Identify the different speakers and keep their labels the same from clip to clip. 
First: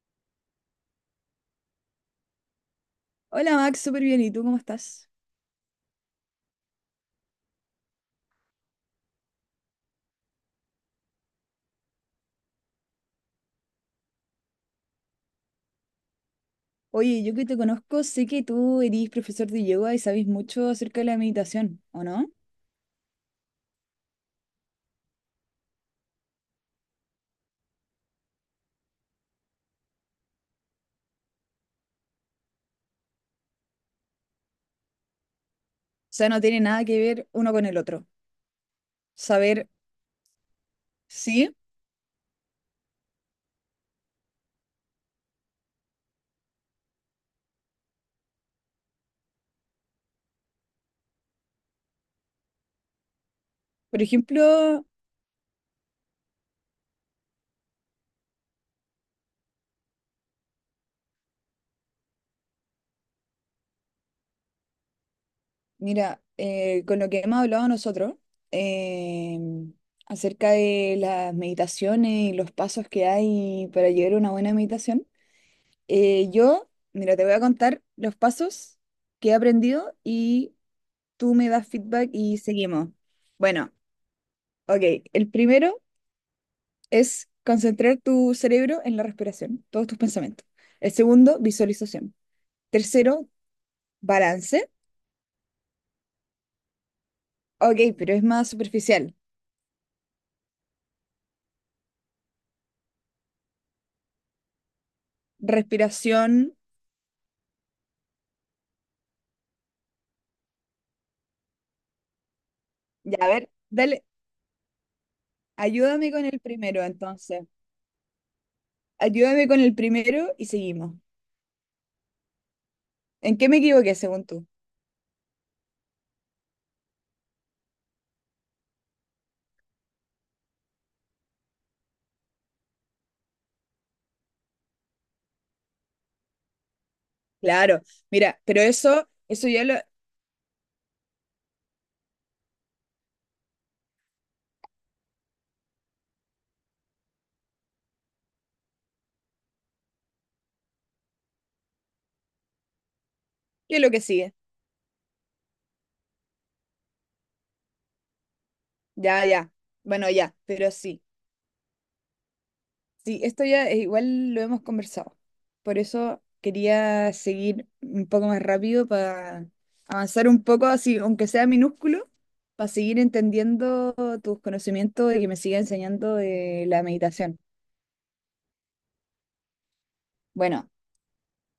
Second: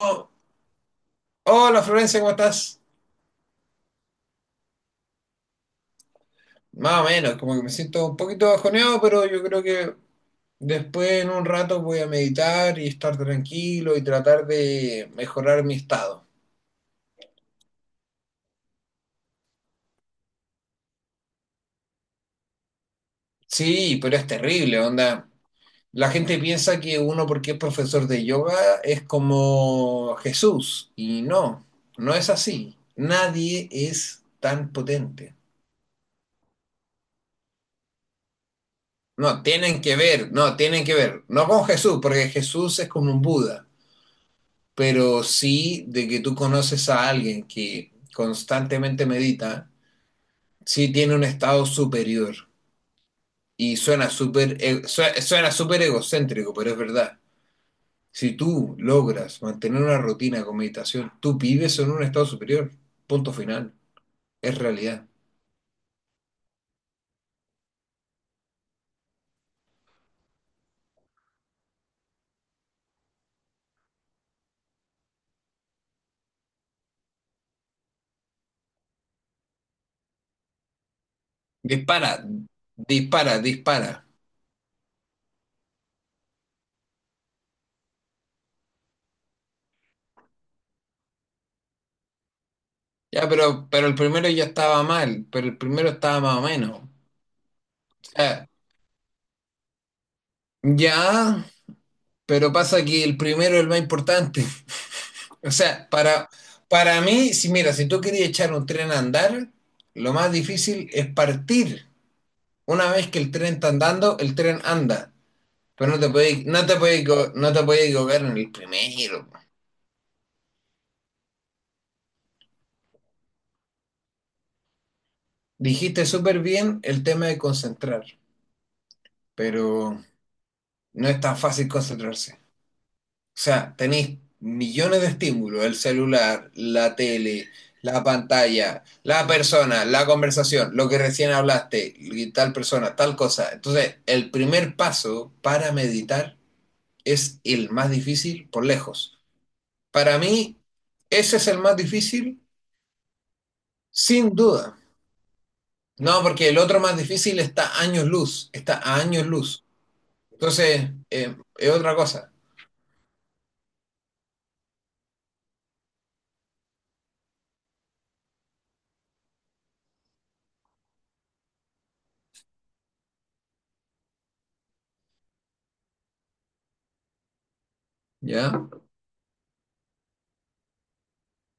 Speaker 1: Oh, hola Florencia, ¿cómo estás?
Speaker 2: Hola Max, súper bien. ¿Y tú cómo estás?
Speaker 1: Más o menos, como que me siento un poquito bajoneado, pero yo creo que después en un rato voy a meditar y estar tranquilo y tratar de mejorar mi estado.
Speaker 2: Oye, yo que te conozco, sé que tú eres profesor de yoga y sabes mucho acerca de la meditación, ¿o no? O
Speaker 1: Sí, pero es terrible, onda. La gente piensa que uno porque es profesor de yoga es como Jesús, y no, no es así. Nadie es tan potente.
Speaker 2: sea, no tiene nada que ver uno con el otro.
Speaker 1: No,
Speaker 2: Saber,
Speaker 1: tienen que ver, no, tienen que ver. No
Speaker 2: sí,
Speaker 1: con Jesús, porque Jesús es como un Buda. Pero sí de que tú conoces a alguien que constantemente medita, sí tiene un estado superior. Y
Speaker 2: por
Speaker 1: suena súper
Speaker 2: ejemplo,
Speaker 1: egocéntrico, pero es verdad. Si tú logras mantener una rutina con meditación, tú vives en un estado superior. Punto final. Es realidad.
Speaker 2: mira, con lo que hemos hablado nosotros eh, acerca de las meditaciones y los pasos que hay para llegar a una buena meditación, yo, mira, te voy a contar los pasos que he aprendido y tú me das
Speaker 1: Dispara,
Speaker 2: feedback y seguimos.
Speaker 1: dispara,
Speaker 2: Bueno.
Speaker 1: dispara.
Speaker 2: Ok, el primero es concentrar tu cerebro en la respiración, todos tus pensamientos. El segundo, visualización.
Speaker 1: Ya,
Speaker 2: Tercero,
Speaker 1: pero el primero ya
Speaker 2: balance.
Speaker 1: estaba mal, pero el primero estaba más o menos. O
Speaker 2: Ok, pero es
Speaker 1: sea,
Speaker 2: más superficial.
Speaker 1: ya, pero pasa que el primero es el más importante. O sea, para,
Speaker 2: Respiración.
Speaker 1: para mí, si mira, si tú querías echar un tren a andar, lo más difícil es partir. Una vez
Speaker 2: Ya,
Speaker 1: que
Speaker 2: a
Speaker 1: el
Speaker 2: ver,
Speaker 1: tren está
Speaker 2: dale,
Speaker 1: andando, el tren anda. Pero
Speaker 2: ayúdame con el primero entonces.
Speaker 1: no te puedes equivocar en el primero.
Speaker 2: Ayúdame con el primero y seguimos. ¿En qué me equivoqué según tú?
Speaker 1: Dijiste súper bien el tema de concentrar, pero no es tan fácil concentrarse. O sea, tenéis millones de estímulos, el celular, la tele,
Speaker 2: Claro,
Speaker 1: la
Speaker 2: mira, pero
Speaker 1: pantalla,
Speaker 2: eso,
Speaker 1: la
Speaker 2: eso ya lo,
Speaker 1: persona, la conversación, lo que recién hablaste, y tal persona, tal cosa. Entonces, el primer paso para meditar es el más difícil por lejos. Para mí, ese es el más difícil,
Speaker 2: ¿qué es lo que sigue?
Speaker 1: sin duda. No, porque el otro más difícil está a años luz, está a
Speaker 2: Ya,
Speaker 1: años
Speaker 2: ya.
Speaker 1: luz.
Speaker 2: Bueno, ya, pero
Speaker 1: Entonces,
Speaker 2: sí.
Speaker 1: es otra cosa,
Speaker 2: Sí, esto ya igual lo hemos conversado. Por eso quería seguir un poco más rápido para avanzar un poco, así, aunque sea minúsculo, para seguir entendiendo tus conocimientos y que me siga enseñando de la meditación.
Speaker 1: ¿ya?
Speaker 2: Bueno,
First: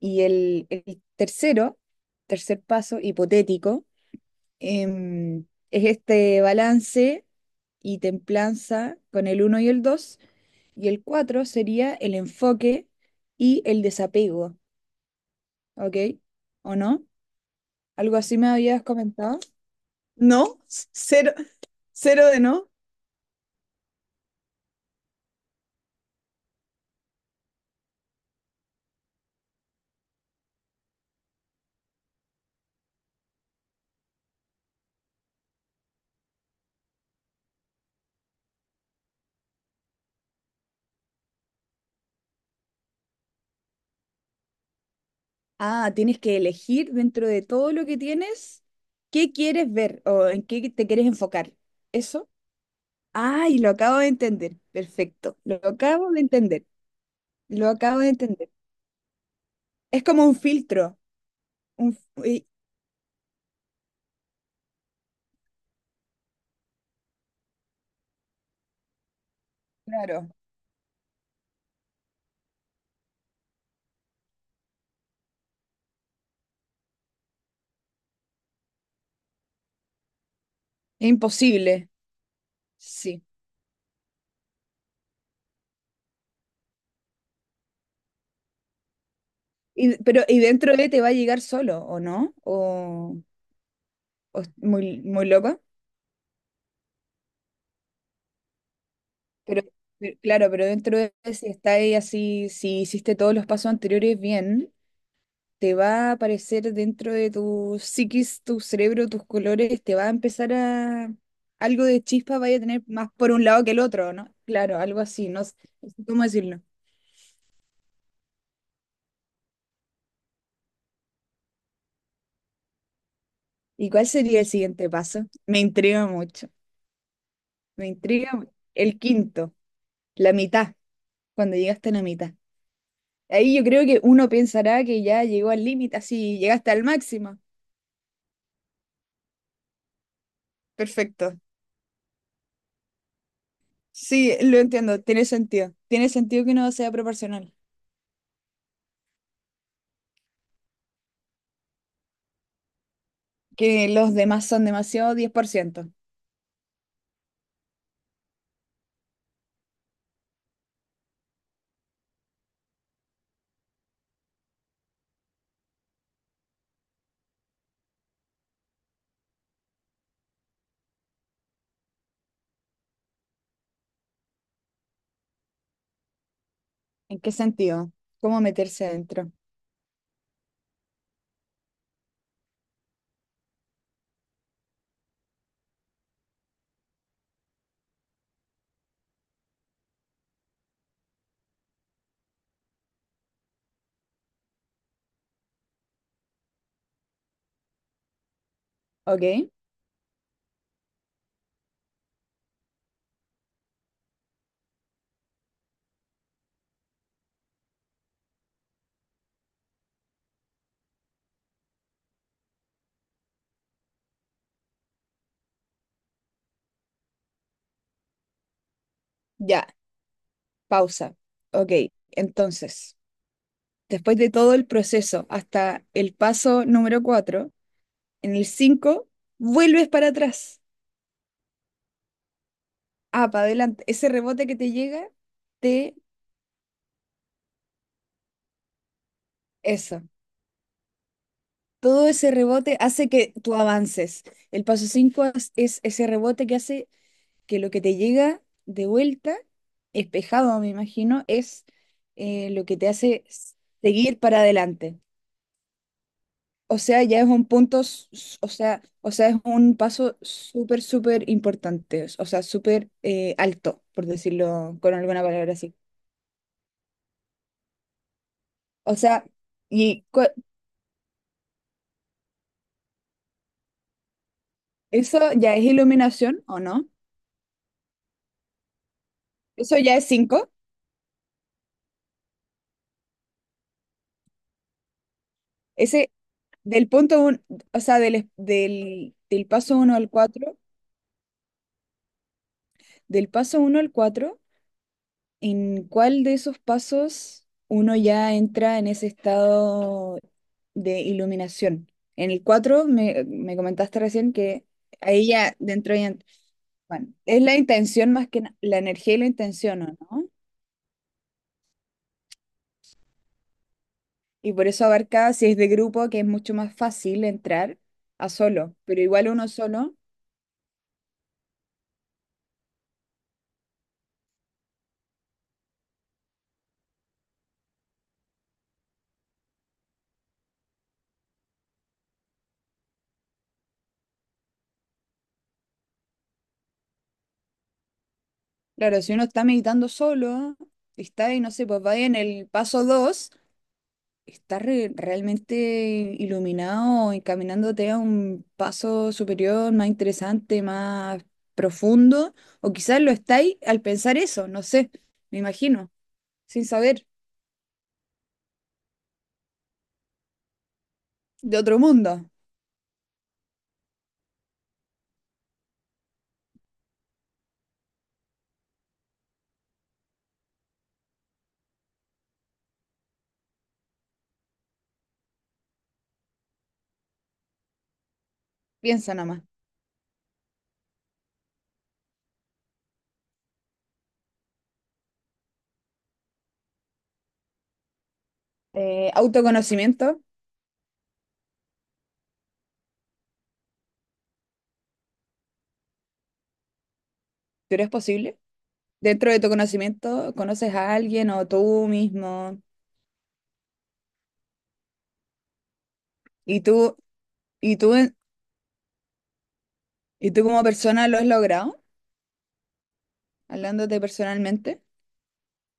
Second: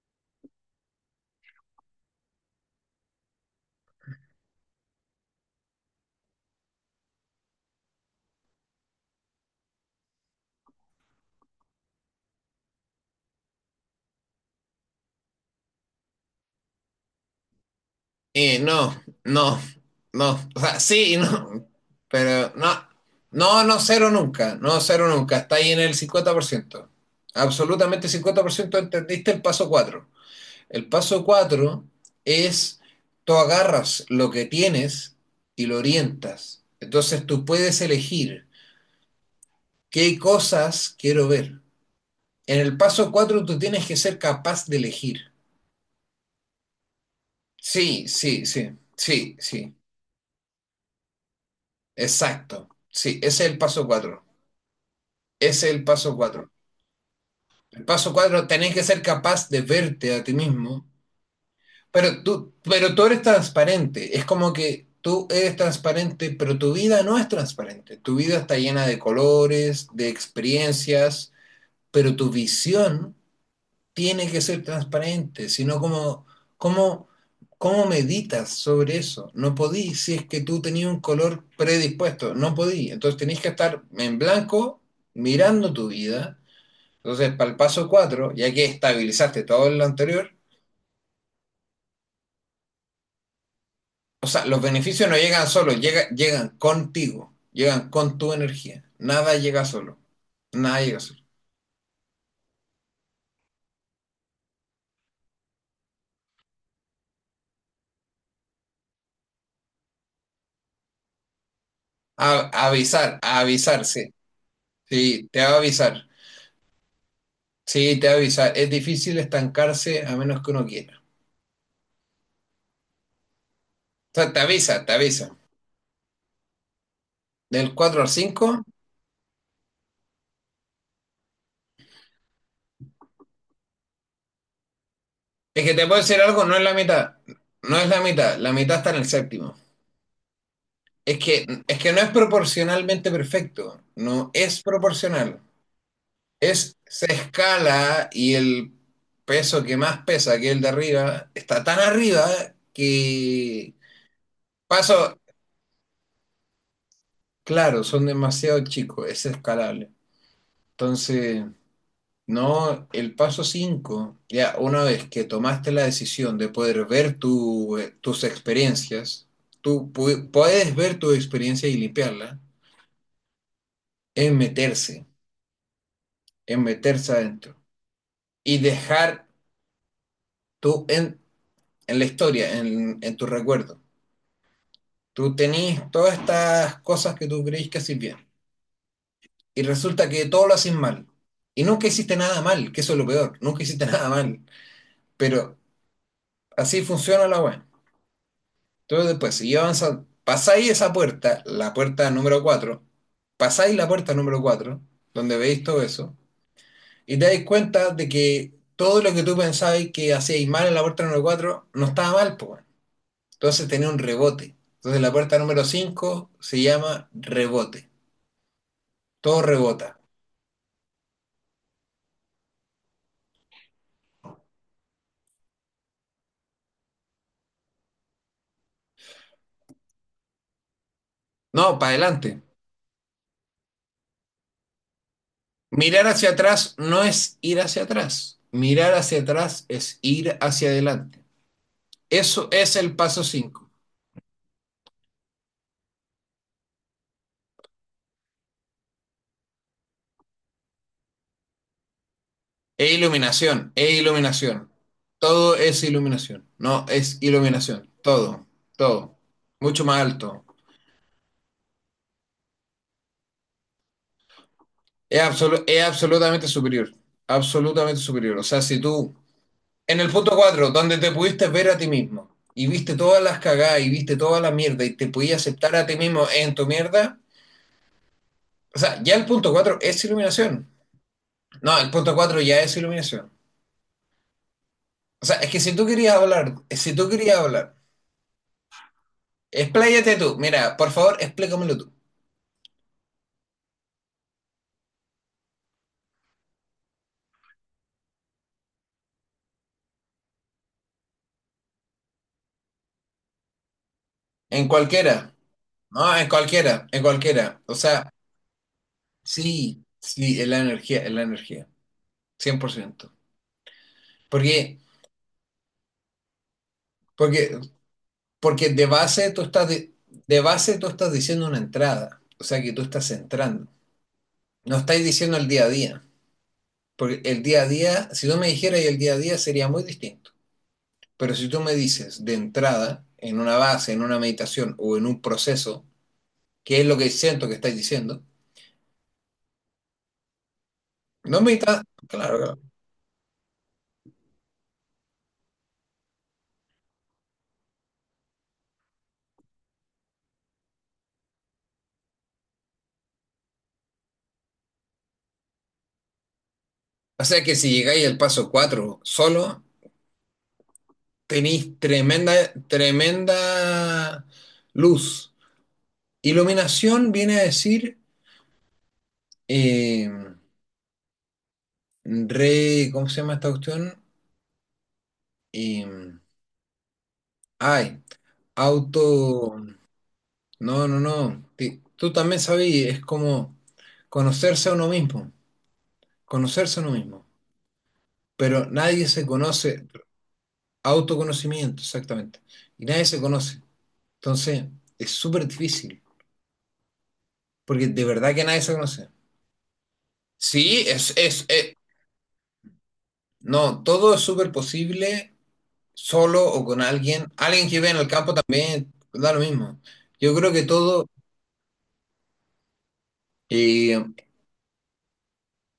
Speaker 2: y el tercero, tercer paso hipotético, em, es este balance y templanza con el uno y el 2 y el 4 sería el enfoque y el desapego. ¿Ok? ¿O no? ¿Algo así me
Speaker 1: Y
Speaker 2: habías
Speaker 1: no,
Speaker 2: comentado?
Speaker 1: no, no, o
Speaker 2: No,
Speaker 1: sea, sí y
Speaker 2: cero,
Speaker 1: no,
Speaker 2: cero de
Speaker 1: pero
Speaker 2: no.
Speaker 1: no, no, no, cero nunca, no, cero nunca, está ahí en el 50%. Absolutamente 50% entendiste el paso 4. El paso 4 es, tú agarras lo que tienes y lo orientas, entonces tú puedes elegir qué cosas quiero ver. En el paso 4 tú tienes que ser capaz de elegir.
Speaker 2: Ah, tienes que elegir dentro de todo lo que
Speaker 1: Sí, sí,
Speaker 2: tienes
Speaker 1: sí,
Speaker 2: qué
Speaker 1: sí,
Speaker 2: quieres
Speaker 1: sí,
Speaker 2: ver o en qué te quieres enfocar. ¿Eso?
Speaker 1: exacto, sí, ese es el
Speaker 2: Ay, lo
Speaker 1: paso
Speaker 2: acabo de
Speaker 1: 4.
Speaker 2: entender. Perfecto. Lo
Speaker 1: Ese es el
Speaker 2: acabo
Speaker 1: paso
Speaker 2: de
Speaker 1: cuatro.
Speaker 2: entender. Lo
Speaker 1: El
Speaker 2: acabo de
Speaker 1: paso 4
Speaker 2: entender.
Speaker 1: tenés que ser capaz de
Speaker 2: Es
Speaker 1: verte a
Speaker 2: como
Speaker 1: ti
Speaker 2: un
Speaker 1: mismo,
Speaker 2: filtro. Un,
Speaker 1: pero
Speaker 2: y-
Speaker 1: tú, pero tú eres transparente. Es como que tú eres transparente, pero tu vida no es transparente. Tu vida está llena de colores, de
Speaker 2: claro.
Speaker 1: experiencias, pero tu visión tiene que ser transparente, sino como, ¿cómo meditas sobre eso? No podí, si es que tú tenías un
Speaker 2: Es
Speaker 1: color
Speaker 2: imposible.
Speaker 1: predispuesto, no podí. Entonces
Speaker 2: Sí.
Speaker 1: tenés que estar en blanco mirando tu vida. Entonces, para el paso 4 ya que estabilizaste todo lo
Speaker 2: Y, pero,
Speaker 1: anterior,
Speaker 2: y dentro de te va a llegar solo, ¿o no?
Speaker 1: o
Speaker 2: O
Speaker 1: sea,
Speaker 2: es
Speaker 1: los
Speaker 2: muy,
Speaker 1: beneficios no
Speaker 2: muy
Speaker 1: llegan
Speaker 2: loco?
Speaker 1: solos, llegan contigo, llegan con tu energía. Nada
Speaker 2: Pero,
Speaker 1: llega solo,
Speaker 2: pero- claro, pero
Speaker 1: nada
Speaker 2: dentro
Speaker 1: llega
Speaker 2: de
Speaker 1: solo.
Speaker 2: si está ahí así, si hiciste todos los pasos anteriores bien, te va a aparecer dentro de tu psiquis, tu cerebro, tus colores, te va a empezar a algo de chispa
Speaker 1: A-
Speaker 2: vaya a tener más
Speaker 1: avisar,
Speaker 2: por
Speaker 1: a
Speaker 2: un lado que el
Speaker 1: avisar,
Speaker 2: otro,
Speaker 1: sí.
Speaker 2: ¿no? Claro, algo
Speaker 1: Sí,
Speaker 2: así,
Speaker 1: te
Speaker 2: no
Speaker 1: va
Speaker 2: sé
Speaker 1: a
Speaker 2: no
Speaker 1: avisar.
Speaker 2: cómo decirlo.
Speaker 1: Sí, te va a avisar. Es difícil estancarse a menos que uno quiera.
Speaker 2: ¿Y cuál
Speaker 1: O sea, te
Speaker 2: sería el
Speaker 1: avisa,
Speaker 2: siguiente
Speaker 1: te
Speaker 2: paso?
Speaker 1: avisa.
Speaker 2: Me intriga mucho,
Speaker 1: Del
Speaker 2: me
Speaker 1: 4 al
Speaker 2: intriga mu-
Speaker 1: cinco,
Speaker 2: el quinto, la mitad, cuando llegaste a la mitad. Ahí yo creo que uno pensará que ya llegó al
Speaker 1: es que te
Speaker 2: límite,
Speaker 1: puedo decir
Speaker 2: así
Speaker 1: algo, no es
Speaker 2: llegaste
Speaker 1: la
Speaker 2: al
Speaker 1: mitad.
Speaker 2: máximo.
Speaker 1: No es la mitad está en el séptimo. Es
Speaker 2: Perfecto.
Speaker 1: que, es que no es proporcionalmente perfecto, no
Speaker 2: Sí, lo
Speaker 1: es
Speaker 2: entiendo, tiene
Speaker 1: proporcional.
Speaker 2: sentido. Tiene sentido que no
Speaker 1: Es,
Speaker 2: sea
Speaker 1: se
Speaker 2: proporcional,
Speaker 1: escala y el peso que más pesa, que el de arriba, está tan arriba que
Speaker 2: que los demás son demasiado
Speaker 1: paso,
Speaker 2: diez por ciento.
Speaker 1: claro, son demasiado chicos, es escalable. Entonces, no, el paso 5 ya una vez que tomaste la decisión de poder ver tus experiencias, tú puedes ver tu experiencia y limpiarla, es meterse, es meterse
Speaker 2: ¿En qué
Speaker 1: adentro
Speaker 2: sentido? ¿Cómo
Speaker 1: y
Speaker 2: meterse
Speaker 1: dejar
Speaker 2: adentro?
Speaker 1: tú en la historia, en tu recuerdo. Tú tenés todas estas cosas que tú creís que haces bien y resulta que todo lo haces mal. Y nunca hiciste nada mal, que eso es lo peor, nunca hiciste nada mal. Pero así funciona la web. Entonces
Speaker 2: ¿Ok?
Speaker 1: después, si avanzas, pasáis esa puerta, la puerta número 4, pasáis la puerta número 4, donde veis todo eso, y te dais cuenta de que todo lo que tú pensabas que hacíais mal en la puerta número 4 no estaba mal, pues. Entonces tenía un rebote. Entonces la puerta número 5 se llama rebote. Todo
Speaker 2: Ya,
Speaker 1: rebota.
Speaker 2: pausa. Ok, entonces, después de todo el proceso hasta el paso número 4, en el 5 vuelves para atrás.
Speaker 1: No, para adelante.
Speaker 2: Ah, para adelante. Ese rebote que te llega, te.
Speaker 1: Mirar hacia atrás no es ir hacia atrás. Mirar hacia atrás es
Speaker 2: Eso.
Speaker 1: ir hacia adelante.
Speaker 2: Todo ese
Speaker 1: Eso es
Speaker 2: rebote
Speaker 1: el
Speaker 2: hace
Speaker 1: paso
Speaker 2: que tú
Speaker 1: 5.
Speaker 2: avances. El paso 5 es ese rebote que hace que lo que te llega de vuelta, espejado, me imagino, es lo que te
Speaker 1: E
Speaker 2: hace
Speaker 1: iluminación, e
Speaker 2: seguir para
Speaker 1: iluminación.
Speaker 2: adelante.
Speaker 1: Todo es iluminación.
Speaker 2: O
Speaker 1: No,
Speaker 2: sea,
Speaker 1: es
Speaker 2: ya es un punto,
Speaker 1: iluminación. Todo,
Speaker 2: o sea,
Speaker 1: todo.
Speaker 2: es un
Speaker 1: Mucho más
Speaker 2: paso
Speaker 1: alto.
Speaker 2: súper, súper importante, o sea, súper alto, por decirlo con
Speaker 1: Es,
Speaker 2: alguna palabra
Speaker 1: absolu-
Speaker 2: así.
Speaker 1: es absolutamente superior. Absolutamente superior. O sea, si
Speaker 2: O
Speaker 1: tú,
Speaker 2: sea,
Speaker 1: en
Speaker 2: y
Speaker 1: el
Speaker 2: cu-
Speaker 1: punto 4, donde te pudiste ver a ti mismo y viste todas las cagadas y viste toda la mierda y te
Speaker 2: eso
Speaker 1: pudiste
Speaker 2: ya es
Speaker 1: aceptar a ti mismo
Speaker 2: iluminación,
Speaker 1: en
Speaker 2: ¿o
Speaker 1: tu
Speaker 2: no?
Speaker 1: mierda. O sea, ya el punto 4
Speaker 2: Eso ya
Speaker 1: es
Speaker 2: es cinco.
Speaker 1: iluminación. No, el punto 4 ya es iluminación. O sea, es que si tú
Speaker 2: Ese,
Speaker 1: querías hablar,
Speaker 2: del
Speaker 1: si tú
Speaker 2: punto
Speaker 1: querías
Speaker 2: uno,
Speaker 1: hablar,
Speaker 2: o sea, del paso uno al
Speaker 1: expláyate tú.
Speaker 2: cuatro,
Speaker 1: Mira, por favor, explícamelo tú.
Speaker 2: del paso uno al cuatro. ¿En cuál de esos pasos uno ya entra en ese estado de iluminación? En el 4 me comentaste recién que
Speaker 1: En
Speaker 2: ahí
Speaker 1: cualquiera.
Speaker 2: ya dentro ya.
Speaker 1: No, en cualquiera, en
Speaker 2: Bueno, es la
Speaker 1: cualquiera. O sea,
Speaker 2: intención más que la energía y la intención,
Speaker 1: sí,
Speaker 2: ¿o no?
Speaker 1: sí, es la energía, es la energía. 100%.
Speaker 2: Y por
Speaker 1: Porque,
Speaker 2: eso abarca, si es de grupo, que es mucho más fácil
Speaker 1: porque,
Speaker 2: entrar a
Speaker 1: porque
Speaker 2: solo, pero igual uno solo,
Speaker 1: de base tú estás diciendo una entrada. O sea, que tú estás entrando. No estáis diciendo el día a día. Porque el día a día, si tú me dijeras el día a día, sería muy distinto. Pero si tú me dices de entrada, en una base, en una meditación o en un proceso, qué es lo que siento que estáis diciendo,
Speaker 2: claro, si uno está meditando solo, está y
Speaker 1: no
Speaker 2: no sé,
Speaker 1: meditas,
Speaker 2: pues va en
Speaker 1: claro,
Speaker 2: el
Speaker 1: claro.
Speaker 2: paso 2. Estás realmente iluminado, encaminándote a un paso superior, más interesante, más profundo, o quizás lo estáis al pensar eso, no sé, me imagino, sin saber,
Speaker 1: O sea que si llegáis al paso cuatro solo,
Speaker 2: de otro
Speaker 1: tenéis
Speaker 2: mundo,
Speaker 1: tremenda, tremenda luz. Iluminación viene a decir, eh, ¿cómo se llama esta cuestión? Eh, ay, auto,
Speaker 2: piensa nada más.
Speaker 1: no, no, no, tú también sabías, es como conocerse a uno mismo. Conocerse a uno mismo. Pero nadie se conoce,
Speaker 2: Autoconocimiento,
Speaker 1: autoconocimiento, exactamente. Y nadie se conoce. Entonces, es súper difícil,
Speaker 2: pero
Speaker 1: porque
Speaker 2: es
Speaker 1: de verdad
Speaker 2: posible.
Speaker 1: que nadie se conoce.
Speaker 2: Dentro de tu conocimiento, conoces
Speaker 1: Sí,
Speaker 2: a alguien o tú mismo,
Speaker 1: no, todo es súper posible solo
Speaker 2: y
Speaker 1: o con
Speaker 2: tú,
Speaker 1: alguien. Alguien que
Speaker 2: y
Speaker 1: vive
Speaker 2: tú,
Speaker 1: en el campo también da lo mismo.
Speaker 2: y
Speaker 1: Yo
Speaker 2: tú
Speaker 1: creo que
Speaker 2: como
Speaker 1: todo,
Speaker 2: persona lo has logrado, hablándote
Speaker 1: eh,
Speaker 2: personalmente.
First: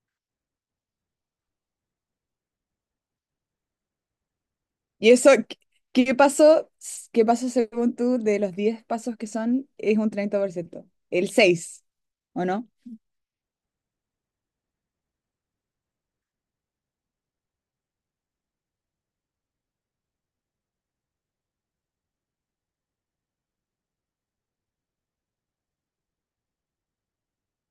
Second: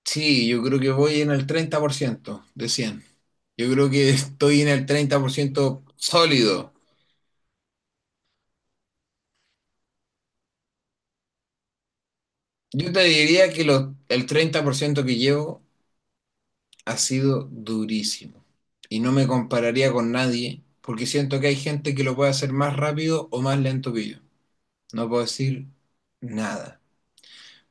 Speaker 1: sí, yo creo que voy en el 30% de 100. Yo creo que estoy en el
Speaker 2: ¿Y eso qué
Speaker 1: 30%
Speaker 2: pasó?
Speaker 1: sólido.
Speaker 2: ¿Qué pasó según tú de los 10 pasos que son? Es un 30%. El seis, ¿o no?
Speaker 1: Yo te diría que el 30% que llevo ha sido durísimo. Y no me compararía con nadie, porque siento que hay gente que lo puede hacer más rápido o más lento que yo. No puedo decir nada.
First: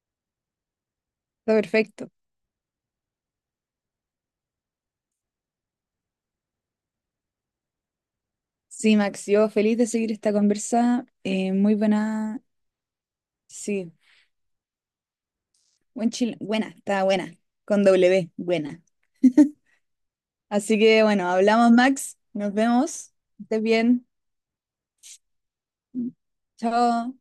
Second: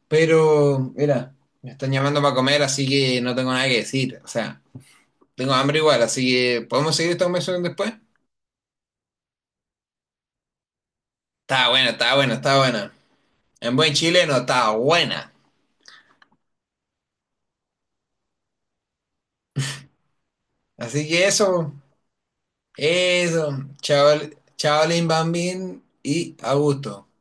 Speaker 1: Pero, mira,
Speaker 2: Está
Speaker 1: me están
Speaker 2: perfecto.
Speaker 1: llamando para comer, así que no tengo nada que decir. O sea, tengo hambre igual, así que ¿podemos seguir esta conversación después?
Speaker 2: Sí, Max, yo feliz de seguir esta conversa.
Speaker 1: Está
Speaker 2: Muy
Speaker 1: buena, está buena,
Speaker 2: buena.
Speaker 1: está buena. En buen
Speaker 2: Sí,
Speaker 1: chileno, está buena.
Speaker 2: buen chile. Buena, está buena. Con W, buena. Así
Speaker 1: Así
Speaker 2: que
Speaker 1: que
Speaker 2: bueno,
Speaker 1: eso,
Speaker 2: hablamos, Max. Nos vemos. Que
Speaker 1: eso.
Speaker 2: estés bien.
Speaker 1: Chaval, chavalín, bambín y a gusto.
Speaker 2: Chao.